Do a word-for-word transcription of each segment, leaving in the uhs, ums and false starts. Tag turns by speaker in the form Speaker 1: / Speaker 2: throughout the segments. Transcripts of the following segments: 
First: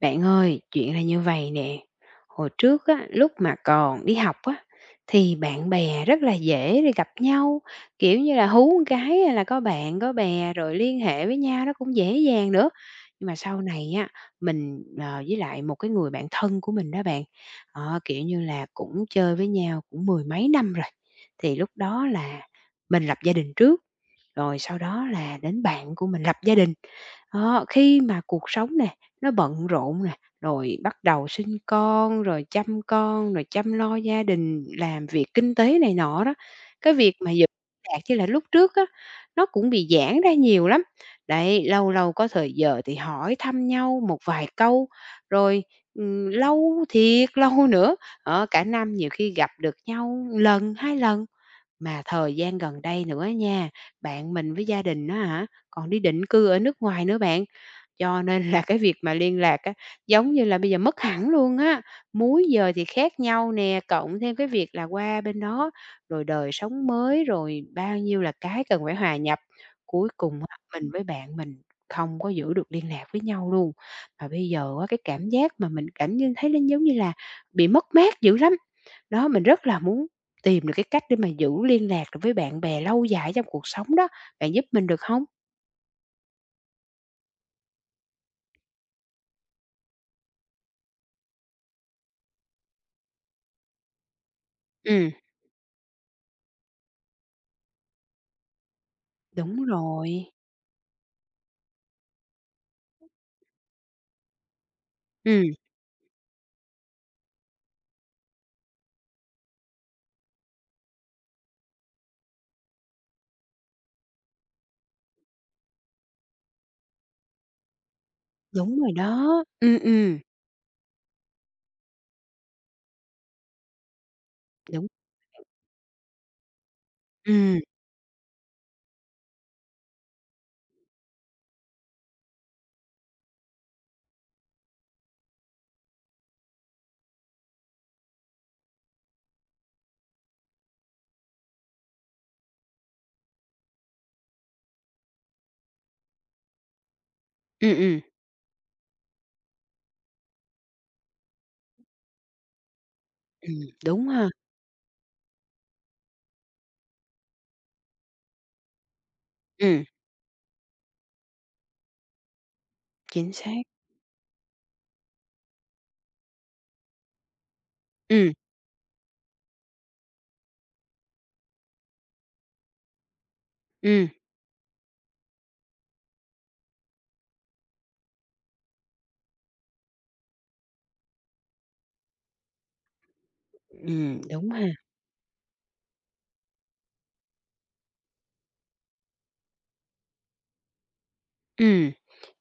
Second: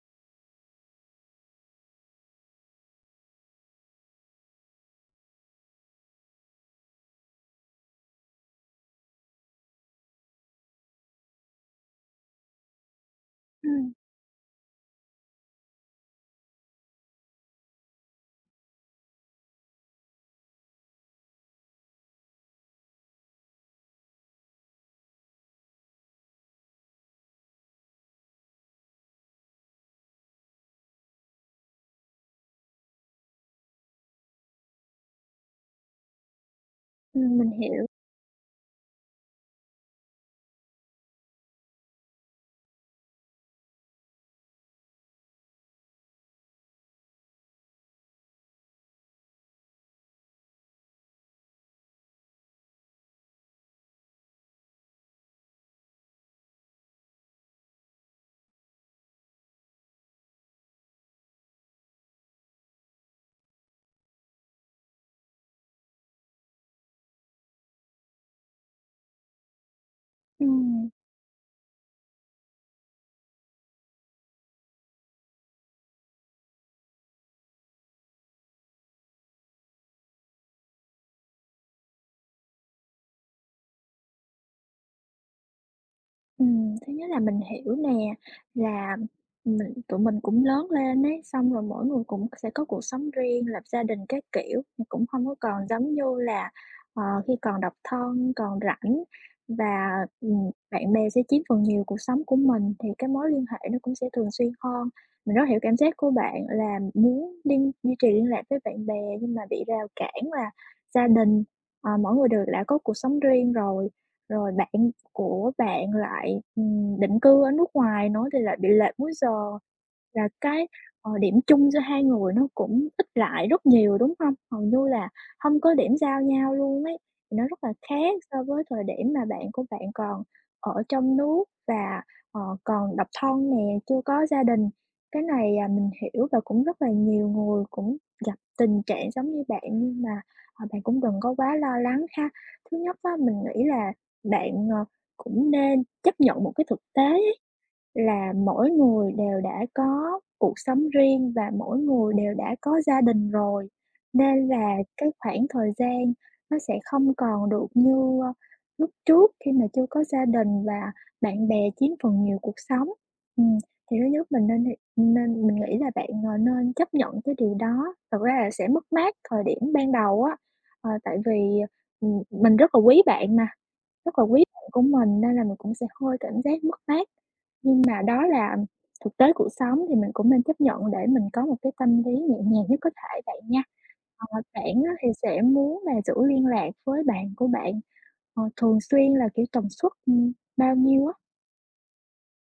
Speaker 1: Bạn ơi, chuyện là như vầy nè, hồi trước á, lúc mà còn đi học á thì bạn bè rất là dễ để gặp nhau, kiểu như là, hú một cái hay là có bạn có bè rồi liên hệ với nhau nó cũng dễ dàng nữa. Nhưng mà sau
Speaker 2: Ừm.
Speaker 1: này á mình, ờ, với lại một cái người bạn thân của mình đó bạn, đó, kiểu như là, cũng chơi với nhau cũng mười mấy năm rồi. Thì lúc đó là mình lập gia đình trước, rồi sau đó là đến bạn của mình lập gia đình. Đó, khi mà cuộc sống nẻ nó bận rộn nè, rồi bắt đầu sinh con, rồi chăm con, rồi chăm lo gia đình, làm việc kinh tế này nọ đó, cái việc mà
Speaker 2: Ừm,
Speaker 1: vẫn
Speaker 2: mình hiểu.
Speaker 1: lạc như là lúc trước á, nó cũng bị giãn ra nhiều lắm. Đấy, lâu lâu có thời giờ thì hỏi thăm nhau một vài câu, rồi, ừm, lâu thiệt lâu nữa, đó, cả năm nhiều khi gặp được nhau ừn lần, hai lần, mà thời gian gần đây nữa á nha, bạn mình với gia đình á hả, còn đi định cư ở nước ngoài nữa bạn. Cho nên là cái việc mà liên lạc á, giống như là, bây giờ mất hẳn luôn á, múi giờ thì khác nhau nè, cộng thêm cái việc là qua bên đó rồi đời sống mới, rồi bao nhiêu là cái cần phải hòa nhập. Cuối cùng á
Speaker 2: Ừm.
Speaker 1: mình với bạn mình không có giữ được liên lạc với nhau luôn. Và bây giờ á cái cảm giác mà mình cảm như thấy nó giống như là bị mất mát dữ lắm. Đó, mình rất là muốn tìm được cái cách để mà giữ liên lạc được với bạn bè lâu dài ở trong cuộc sống đó. Bạn giúp mình được không?
Speaker 2: Ừm, thứ nhất là mình hiểu nè, là mình tụi mình cũng lớn lên ấy, xong rồi mỗi người cũng sẽ có cuộc sống riêng, lập gia đình các kiểu, thì cũng
Speaker 1: Ừm.
Speaker 2: hông có còn giống như là, ờ, khi còn độc thân, còn rảnh
Speaker 1: Đúng
Speaker 2: và,
Speaker 1: rồi.
Speaker 2: ừm, bạn bè sẽ chiếm phần nhiều cuộc sống của mình, thì cái mối liên hệ nó cũng sẽ thường xuyên hơn, mình rất
Speaker 1: Ừm.
Speaker 2: hiểu cảm giác của bạn là muốn liên duy trì liên lạc với bạn bè, nhưng mà bị rào cản là gia đình, ờ, mỗi người đều lã có cuộc sống riêng rồi. Rồi bạn của bạn lại, ừm, định cư ở nước ngoài nữa thì lại bị
Speaker 1: Đúng rồi
Speaker 2: lệch múi giờ
Speaker 1: đó. Ừm, ừm.
Speaker 2: là cái, ờ, điểm chung giữa hai người nó cũng ít lại rất nhiều, đúng hông? Hầu như
Speaker 1: Đúng.
Speaker 2: là hông có điểm giao nhau luôn ấy. Thì nó rất
Speaker 1: Ừm.
Speaker 2: là khác so với thời điểm mà bạn của bạn còn ở trong nước và, ờ, còn độc thân nè, chưa có gia đình. Cái này, à, mình hiểu và cũng rất là nhiều người cũng gặp tình trạng giống như bạn nhưng mà, ờ, bạn cũng đừng có quá lo lắng ha. Thứ nhất á, mình nghĩ là bạn, ờ, cũng nên chấp nhận một cái thực tế
Speaker 1: Ừm, ừm.
Speaker 2: là mỗi người đều đã có cuộc sống riêng và mỗi người đều đã có gia đình
Speaker 1: Ừm,
Speaker 2: rồi,
Speaker 1: đúng ha.
Speaker 2: nên là cái khoảng thời gian nó sẽ không còn được như, a, lúc trước khi mà
Speaker 1: Ừm.
Speaker 2: chưa có gia đình và bạn bè chiếm phần nhiều cuộc sống.
Speaker 1: Chính
Speaker 2: Ừm,
Speaker 1: xác.
Speaker 2: thì thứ nhất mình nên h nên mình nghĩ là bạn, ờ, nên chấp nhận cái điều đó, thật
Speaker 1: Ừm.
Speaker 2: ra là sẽ mất mát thời điểm ban đầu á, ờ, tại vì, ừm, mình rất là quý bạn mà,
Speaker 1: Ừm.
Speaker 2: rất là quý bạn của mình nên là mình cũng sẽ hơi cảm giác mất mát. Nhưng mà đó là thực tế cuộc sống, thì mình cũng nên chấp nhận để mình có một cái tâm lý nhẹ nhàng nhất có thể bạn nha.
Speaker 1: Ừm,
Speaker 2: Hoặc là
Speaker 1: đúng ha.
Speaker 2: bạn á thì sẽ muốn là giữ liên lạc với bạn của bạn, ờ, thường xuyên là, kiểu, tần suất, ừm, bao nhiêu á?
Speaker 1: Ừm,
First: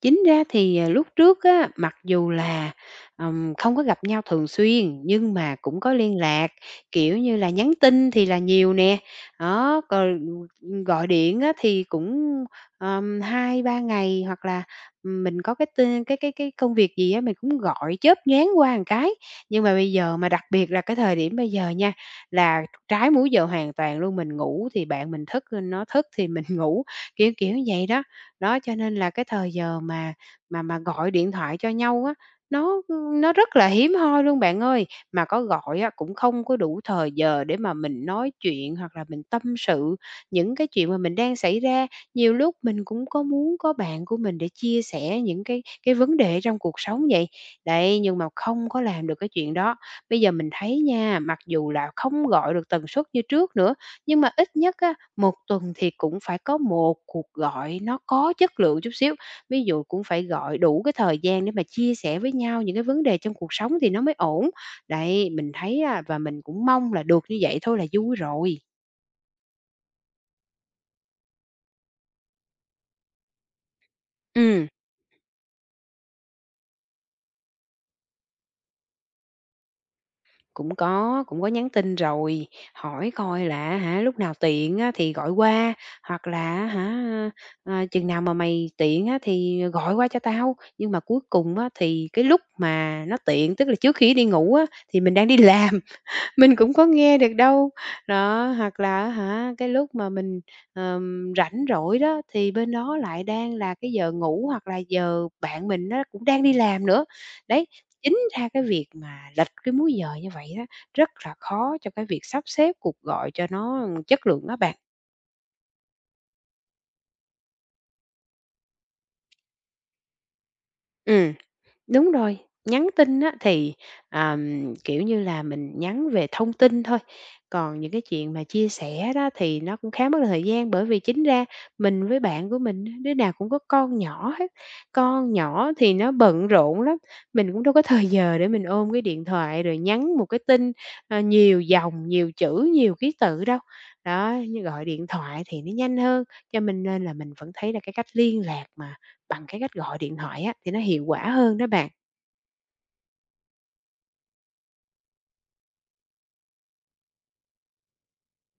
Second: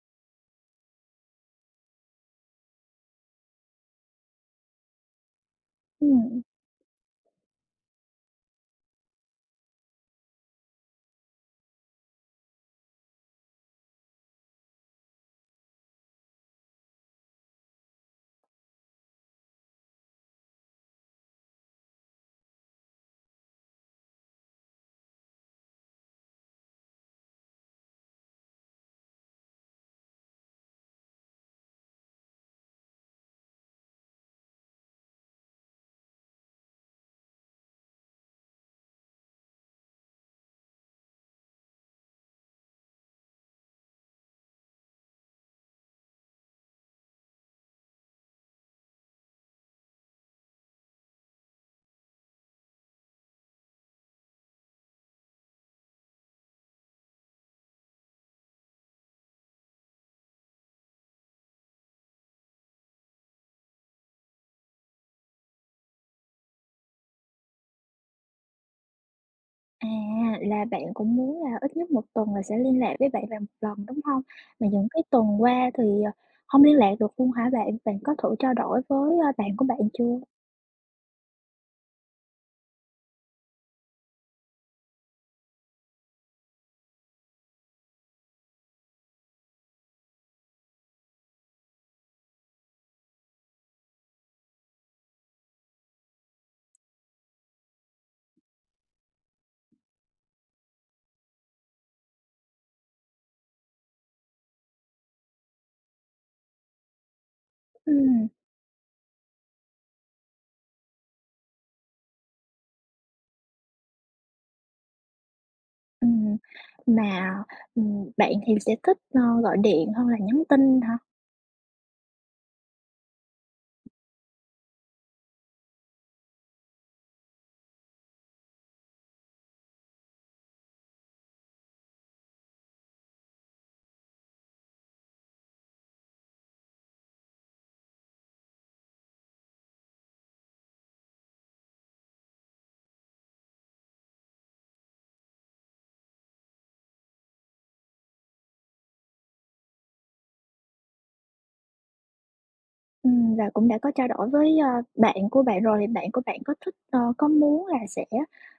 Speaker 1: chính ra thì, ờ, lúc trước á, mặc dù là, ừm, không có gặp nhau thường xuyên nhưng mà cũng có liên
Speaker 2: Ừm.
Speaker 1: lạc, kiểu như là, nhắn tin thì là nhiều nè, đó, còn, ừm, ừm, gọi điện á thì cũng, ờm, hai ba ngày hoặc là mình có cái tên cái cái cái công việc gì á mình cũng gọi chớp nhoáng qua ừn cái. Nhưng mà bây giờ mà đặc biệt là cái thời điểm bây giờ nha, là trái múi giờ hoàn toàn luôn, mình ngủ thì bạn mình thức, bên nó thức thì mình ngủ, kiểu, kiểu vậy đó! Đó, cho nên là cái thời giờ mà mà mà gọi điện thoại cho nhau á, nó, ưm, nó rất là hiếm hoi luôn bạn ơi. Mà có gọi á, cũng không có đủ thời giờ để mà mình nói chuyện hoặc là mình tâm sự những cái chuyện mà mình đang xảy ra. Nhiều lúc mình cũng có muốn có bạn của mình để chia sẻ những cái cái vấn đề ở trong cuộc sống vậy. Đấy, nhưng mà không có làm được cái chuyện đó. Bây giờ mình thấy nha, mặc dù là không gọi được tần suất như trước nữa, nhưng mà ít nhất á, một tuần thì cũng phải có một cuộc gọi nó có chất lượng chút xíu, ví dụ cũng phải gọi đủ cái thời gian để mà chia sẻ với nhau những cái vấn đề trong cuộc sống thì nó mới ổn. Đấy, mình thấy á, và mình cũng mong là được như vậy thôi là vui rồi.
Speaker 2: À, là bạn cũng muốn là ít nhất một tuần là sẽ liên lạc với bạn bè một lần, đúng hông? Mà
Speaker 1: Ừm.
Speaker 2: những cái tuần qua thì, ờ, hông liên lạc được luôn hả bạn? Bạn có thử trao đổi với, a, bạn của bạn chưa?
Speaker 1: Cũng có, cũng có nhắn tin rồi, hỏi coi là, á hả, lúc nào tiện á thì gọi qua, hoặc là á hả, à, "Chừng nào mà mày tiện á, thì gọi qua cho tao." Nhưng mà cuối cùng á, thì cái lúc mà nó tiện, tức là trước khi nó đi ngủ á, thì mình đang đi làm, mình cũng có nghe được đâu. Đó, hoặc là á hả, cái lúc mà mình, ờm, rảnh rỗi đó thì bên đó lại đang là cái giờ ngủ hoặc là giờ bạn mình á, cũng đang đi làm nữa. Đấy, chính
Speaker 2: Ừm.
Speaker 1: ra cái việc mà lệch cái múi giờ như vậy á, rất là khó cho cái việc sắp xếp cuộc gọi cho nó, ưm, chất lượng á bạn.
Speaker 2: Ừm, mà, ừm, bạn thì sẽ thích, ờ, gọi điện hơn là nhắn tin hả?
Speaker 1: Ừm, đúng rồi, nhắn tin á thì, ờm, kiểu như là, mình nhắn về thông tin thôi, còn những cái chuyện mà chia sẻ đó thì nó cũng khá mất thời gian. Bởi vì chính ra mình với bạn của mình á, đứa nào cũng có con nhỏ hết, con nhỏ thì nó bận rộn lắm, mình cũng đâu có thời giờ để mình ôm cái điện thoại rồi nhắn một cái tin, ờ, nhiều dòng, nhiều chữ, nhiều ký tự đâu. Đó, như gọi điện thoại thì nó nhanh hơn, cho mình nên là mình vẫn thấy là cái cách liên lạc mà bằng cái cách gọi điện thoại á, thì nó hiệu quả hơn đó bạn.
Speaker 2: Ừm, và cũng đã có trao đổi với, a, bạn của bạn rồi, bạn của bạn có thích, ơ, có muốn là sẽ,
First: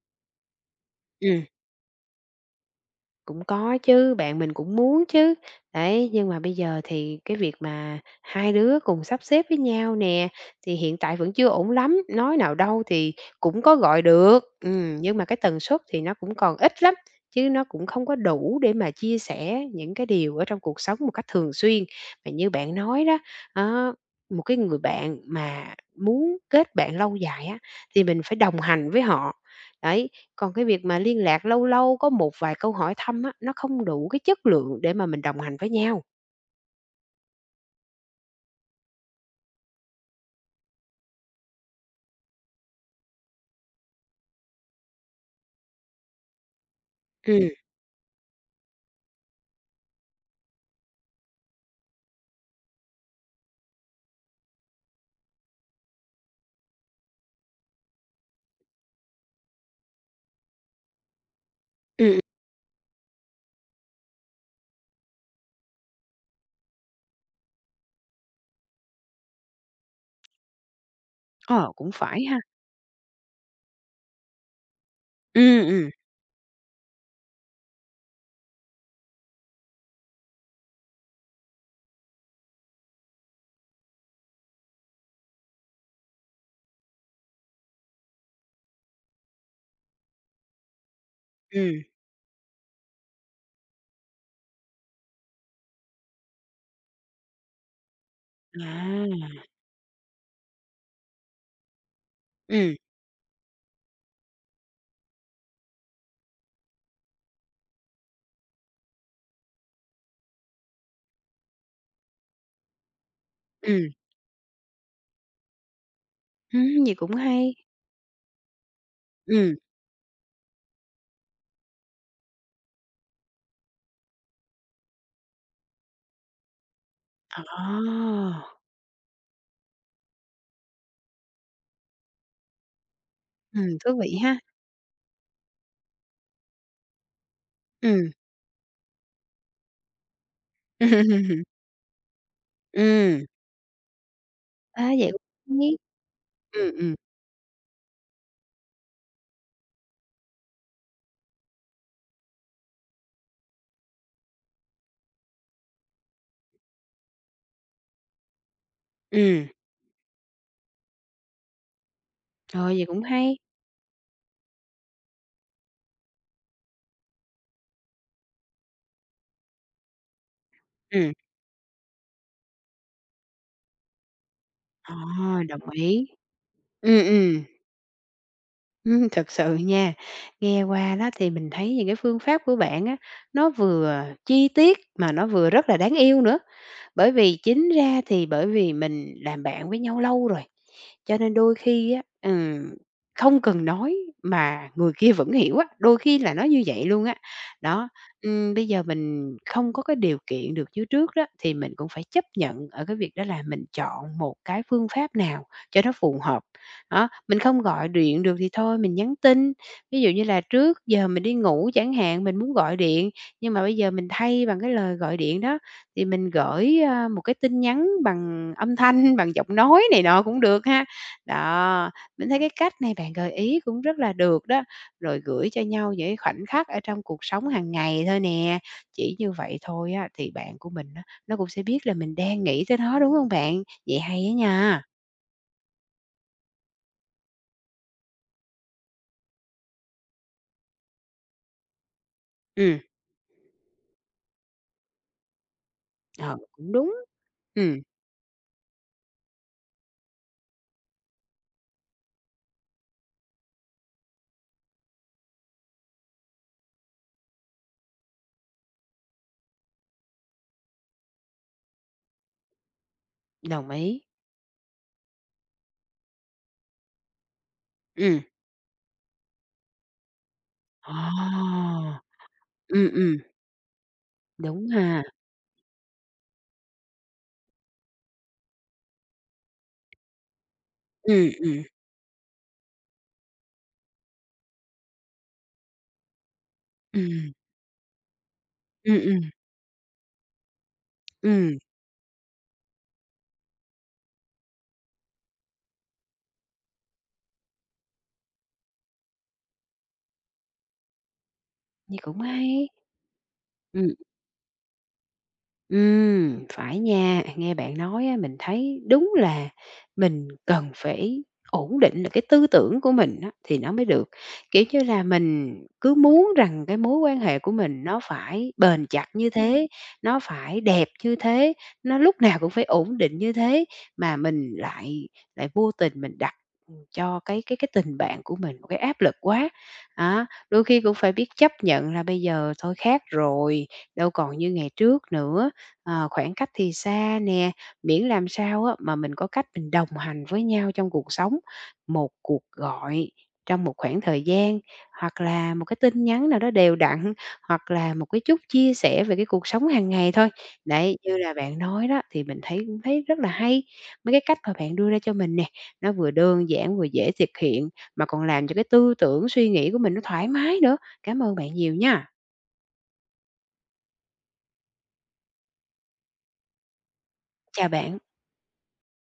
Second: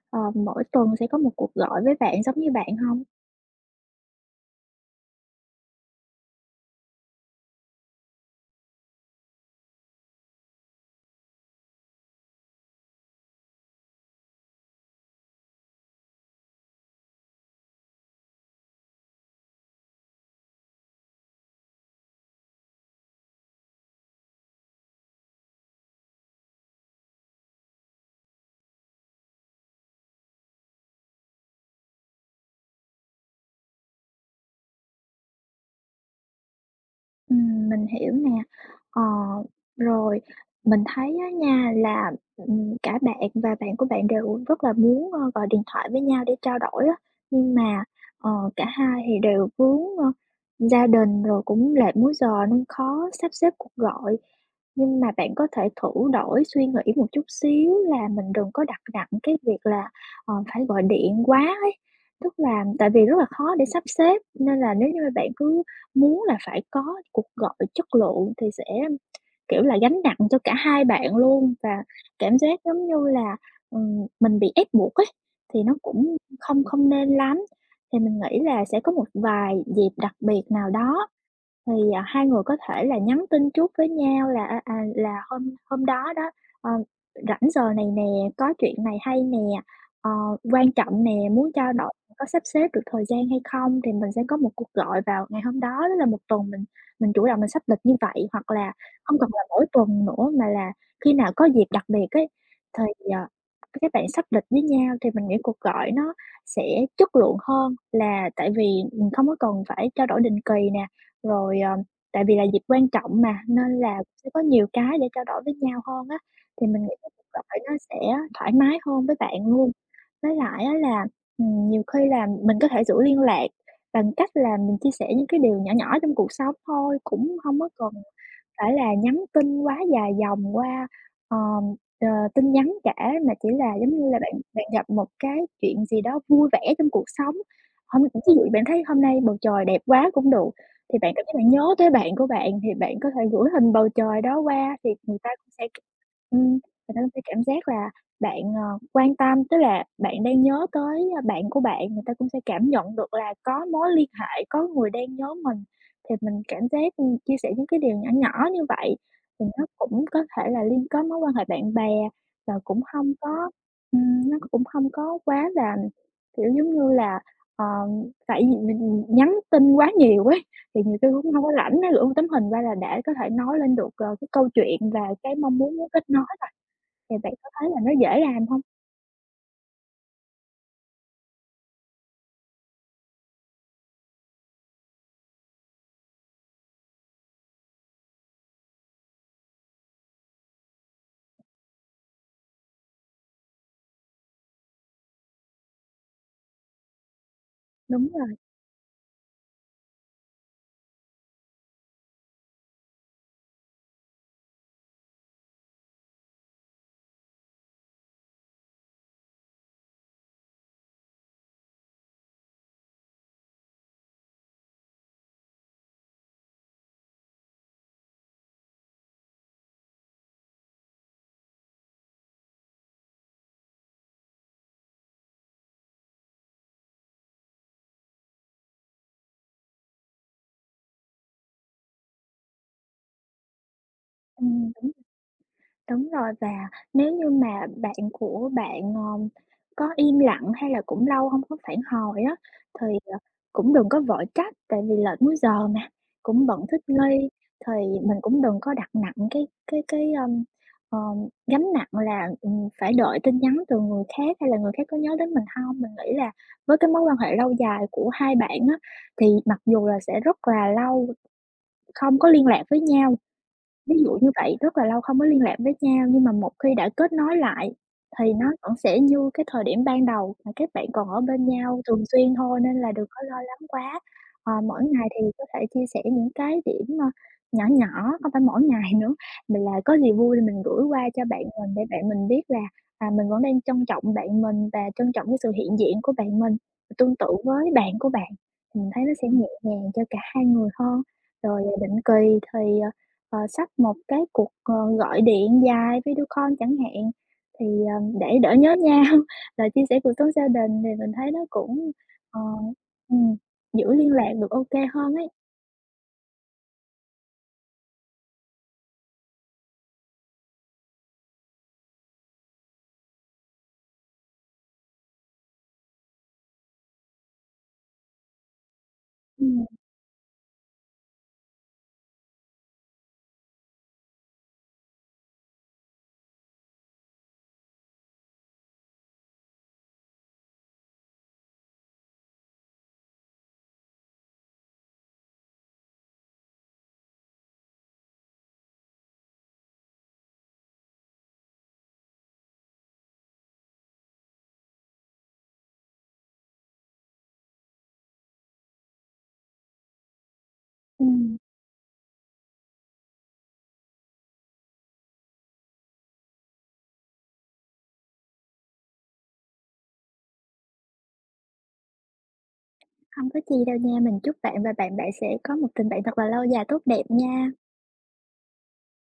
Speaker 2: ờ, mỗi tuần sẽ có một
Speaker 1: Ừm.
Speaker 2: cuộc gọi với bạn giống như bạn hông?
Speaker 1: Cũng có chứ, bạn mình cũng muốn chứ. Đấy, nhưng mà bây giờ thì cái việc mà hai đứa cùng sắp xếp với nhau nè, thì hiện tại vẫn chưa ổn lắm. Nói nào đâu thì cũng có gọi được, ừm, nhưng mà cái tần suất thì nó cũng còn ít lắm, chứ nó cũng không có đủ để mà chia sẻ những cái điều ở trong cuộc sống một cách thường xuyên. Mà như bạn nói đó, á, một cái người bạn mà muốn kết bạn lâu dài á, thì mình phải đồng hành với họ. Đấy, còn cái việc mà liên lạc lâu lâu có một vài câu hỏi thăm á, nó không đủ cái chất lượng để mà mình đồng hành với nhau.
Speaker 2: Ừm, mình hiểu nè. Ờ, rồi. Mình thấy á nha, là, ừm, cả bạn và bạn của bạn đều rất là muốn, ơ, gọi điện thoại với nhau để trao đổi á,
Speaker 1: Ừm.
Speaker 2: nhưng mà, ờ, cả hai thì đều vướng, ơ, gia đình rồi cũng lệch múi giờ nên khó sắp xếp cuộc gọi. Nhưng mà bạn có thể thử đổi suy nghĩ một chút xíu là mình đừng có đặt nặng cái việc là, ờ, phải gọi điện quá ấy,
Speaker 1: Ừm.
Speaker 2: tức là tại vì rất là khó để sắp xếp nên là nếu như mà bạn cứ muốn là phải có cuộc gọi chất lượng thì sẽ, kiểu, là gánh nặng cho cả hai bạn luôn
Speaker 1: Ờ,
Speaker 2: và
Speaker 1: cũng phải
Speaker 2: cảm
Speaker 1: ha.
Speaker 2: giác giống như là, ừm, mình bị ép buộc ấy, thì
Speaker 1: Ừm,
Speaker 2: nó
Speaker 1: ừm.
Speaker 2: cũng không không nên lắm. Thì mình nghĩ là sẽ có một vài dịp đặc biệt nào đó thì, à, hai người có thể là nhắn tin trước với nhau là, à, à, là hôm hôm đó đó, ờ, rảnh giờ này nè, có chuyện này hay nè, ờ, quan trọng nè muốn trao
Speaker 1: Ừm.
Speaker 2: đổi, có sắp xếp được thời gian hay không? Thì mình sẽ có một cuộc gọi vào ngày hôm đó, tức là một tuần mình mình chủ động mình sắp lịch như vậy, hoặc là hông cần là
Speaker 1: À!
Speaker 2: mỗi tuần nữa mà là khi nào có dịp đặc biệt ấy,
Speaker 1: Ừm.
Speaker 2: thì, ờ, các bạn sắp lịch với nhau thì mình nghĩ cuộc gọi nó sẽ chất lượng hơn, là tại vì mình không có cần phải trao đổi định kỳ nè. Rồi, ờm, tại vì là dịp quan trọng mà, nên
Speaker 1: Ừm.
Speaker 2: là sẽ có nhiều cái để trao đổi với nhau hơn á, thì mình
Speaker 1: Ừm,
Speaker 2: nghĩ
Speaker 1: vậy cũng hay.
Speaker 2: gọi nó sẽ thoải mái hơn với bạn
Speaker 1: Ừm.
Speaker 2: luôn. Với lại á là, ừm, nhiều khi là mình có thể giữ liên lạc bằng cách là mình chia sẻ những cái điều nhỏ nhỏ trong cuộc sống thôi, cũng hông có cần
Speaker 1: À!
Speaker 2: phải là nhắn tin quá dài dòng qua, ờm, ờ, tin nhắn cả mà chỉ
Speaker 1: Ừm,
Speaker 2: là giống
Speaker 1: thú
Speaker 2: như
Speaker 1: vị
Speaker 2: là bạn
Speaker 1: ha!
Speaker 2: bạn gặp một cái chuyện gì đó vui vẻ trong cuộc sống. Hôm ví
Speaker 1: Ừm.
Speaker 2: dụ như bạn thấy hôm nay bầu trời đẹp quá cũng được, thì bạn cảm giác bạn nhớ tới bạn của bạn thì bạn có thể
Speaker 1: Ừm.
Speaker 2: gửi hình bầu trời đó qua,
Speaker 1: A,
Speaker 2: thì
Speaker 1: vậy
Speaker 2: người ta cũng sẽ,
Speaker 1: [unintelligible]
Speaker 2: ừm, người
Speaker 1: ừm, ừm.
Speaker 2: ta cũng sẽ cảm giác là bạn, ờ, quan tâm, tức là bạn đang nhớ tới, a, bạn của bạn, người ta cũng sẽ cảm nhận được là có mối liên hệ, có người đang nhớ mình. Thì mình cảm giác, ừm, chia sẻ những cái điều nhỏ nhỏ như vậy thì
Speaker 1: Ừm.
Speaker 2: nó cũng có thể là liên kết mối quan hệ bạn bè và
Speaker 1: Rồi,
Speaker 2: cũng
Speaker 1: vậy cũng
Speaker 2: hông
Speaker 1: hay.
Speaker 2: có, ừm nó cũng hông có quá là, kiểu, giống như là, ờ tại vì mình nhắn tin quá nhiều ấy, thì nhiều khi
Speaker 1: Ừm.
Speaker 2: cũng hông có rảnh á, gửi một tấm hình qua là để có thể nói lên được, ờ, cái câu chuyện
Speaker 1: Ờ,
Speaker 2: và cái mong
Speaker 1: đồng
Speaker 2: muốn muốn kết
Speaker 1: ý.
Speaker 2: nối rồi.
Speaker 1: Ừm,
Speaker 2: Thì bạn
Speaker 1: ừm.
Speaker 2: có thấy là nó dễ làm hông?
Speaker 1: Thật sự nha. Nghe qua đó thì mình thấy những cái phương pháp của bạn á, nó vừa chi tiết mà nó vừa rất là đáng yêu nữa, bởi vì chính ra thì bởi vì mình làm bạn với nhau lâu rồi, cho nên đôi khi á, ừm, không cần nói mà người kia vẫn hiểu á, đôi khi là nói như vậy luôn á. Đó.
Speaker 2: Đúng rồi.
Speaker 1: Ừm, bây giờ mình không có cái điều kiện được như trước đó thì mình cũng phải chấp nhận ở cái việc đó là mình chọn một cái phương pháp nào cho nó phù hợp. Đó, mình không gọi điện được thì thôi, mình nhắn tin, ví dụ như là trước giờ mình đi ngủ chẳng hạn, mình muốn gọi điện, nhưng mà bây giờ mình thay bằng cái lời gọi điện đó thì mình gởi, ơ, một cái tin nhắn bằng âm thanh, bằng giọng nói này nọ cũng được ha. Đó, mình thấy cái cách này bạn gợi ý cũng rất là được đó. Rồi gửi cho nhau những cái khoảnh khắc ở trong cuộc sống hàng ngày thôi nè. Chỉ như vậy thôi á thì bạn của mình á, nó cũng sẽ biết là mình đang nghĩ tới nó, đúng hông bạn? Vậy hay á
Speaker 2: Ừm,
Speaker 1: nha.
Speaker 2: đúng. Đúng rồi và nếu như mà bạn của bạn, ờm, có im lặng hay là cũng lâu hông có phản hồi á,
Speaker 1: Ừm.
Speaker 2: thì, à, cũng đừng có vội trách tại vì lệch múi giờ mà,
Speaker 1: Ờ,
Speaker 2: cũng bận
Speaker 1: cũng
Speaker 2: thích
Speaker 1: đúng.
Speaker 2: nghi. Thì
Speaker 1: Ừm.
Speaker 2: mình cũng đừng có đặt nặng cái cái cái, ơm, ờm, gánh nặng là, ừm, phải đợi tin nhắn từ người khác hay là người khác có nhớ đến mình hông. Mình nghĩ là với cái mối quan hệ lâu dài của hai bạn á, thì mặc dù là sẽ rất là lâu không có liên lạc với nhau,
Speaker 1: Đồng
Speaker 2: ví
Speaker 1: ý.
Speaker 2: dụ như vậy, rất là lâu không có liên lạc với nhau, nhưng mà một khi đã kết nối lại
Speaker 1: Ừm.
Speaker 2: thì nó vẫn sẽ như cái thời điểm ban đầu mà các bạn
Speaker 1: Ờ.
Speaker 2: còn ở bên nhau thường xuyên thôi, nên
Speaker 1: Ừm,
Speaker 2: là đừng
Speaker 1: ừm.
Speaker 2: có lo lắng quá. Ờ,
Speaker 1: Đúng
Speaker 2: mỗi
Speaker 1: ha.
Speaker 2: ngày thì có thể chia sẻ những cái điểm, ơ, nhỏ nhỏ, không phải mỗi ngày nữa mà là có gì vui mình gửi qua cho
Speaker 1: Ừm,
Speaker 2: bạn
Speaker 1: ừm.
Speaker 2: mình để bạn mình biết là, à, mình vẫn đang trân trọng bạn mình, và trân trọng cái sự hiện diện của bạn mình. Tương tự
Speaker 1: Ừm.
Speaker 2: với bạn của bạn, mình
Speaker 1: Ừm,
Speaker 2: thấy nó
Speaker 1: ừm.
Speaker 2: sẽ nhẹ nhàng cho cả hai người hơn.
Speaker 1: Ừm.
Speaker 2: Rồi, à, định kỳ thì, ờ, ờ, sắp một cái cuộc, ờ, gọi điện dài video call chẳng hạn, thì, ờm, để đỡ nhớ nhau và chia sẻ cuộc sống gia đình, thì mình thấy nó cũng,
Speaker 1: Vậy cũng
Speaker 2: ờ,
Speaker 1: hay.
Speaker 2: ừm,
Speaker 1: Ừm.
Speaker 2: giữ liên lạc được ô kê hơn ấy.
Speaker 1: Ừm, phải nha, nghe bạn nói á, mình thấy đúng là mình cần phải ổn định cái tư tưởng của mình á, thì nó mới được. Kiểu như là, mình cứ muốn rằng cái mối quan hệ của mình nó phải bền chặt như
Speaker 2: Ừm.
Speaker 1: thế, nó phải đẹp như thế, nó lúc nào cũng phải ổn định như thế, mà mình lại lại vô tình mình đặt, ừm, cho cái cái cái tình bạn của mình cái áp lực quá. Á, đôi khi cũng phải biết chấp nhận là bây giờ thôi khác rồi, đâu còn như ngày trước nữa, ờ, khoảng cách thì xa nè, miễn làm sao á, mà mình có cách mình đồng hành với nhau trong cuộc sống, một cuộc gọi trong một khoảng thời gian, hoặc là một cái tin nhắn nào đó đều đặn, hoặc là một cái chút chia sẻ về cái cuộc sống hàng ngày thôi. Đấy, như là
Speaker 2: Ừm.
Speaker 1: bạn nói đó, thì mình thấy cũng thấy rất là hay, mấy cái cách mà bạn đưa ra cho mình nè, nó vừa đơn giản vừa dễ thực hiện, mà còn làm cho cái tư tưởng suy nghĩ của mình nó thoải mái nữa. Cảm ơn bạn nhiều nha.
Speaker 2: Hông có chi đâu nha. Mình chúc bạn và bạn bạn sẽ có một tình bạn thật là lâu dài, tốt đẹp nha.
Speaker 1: Chào bạn.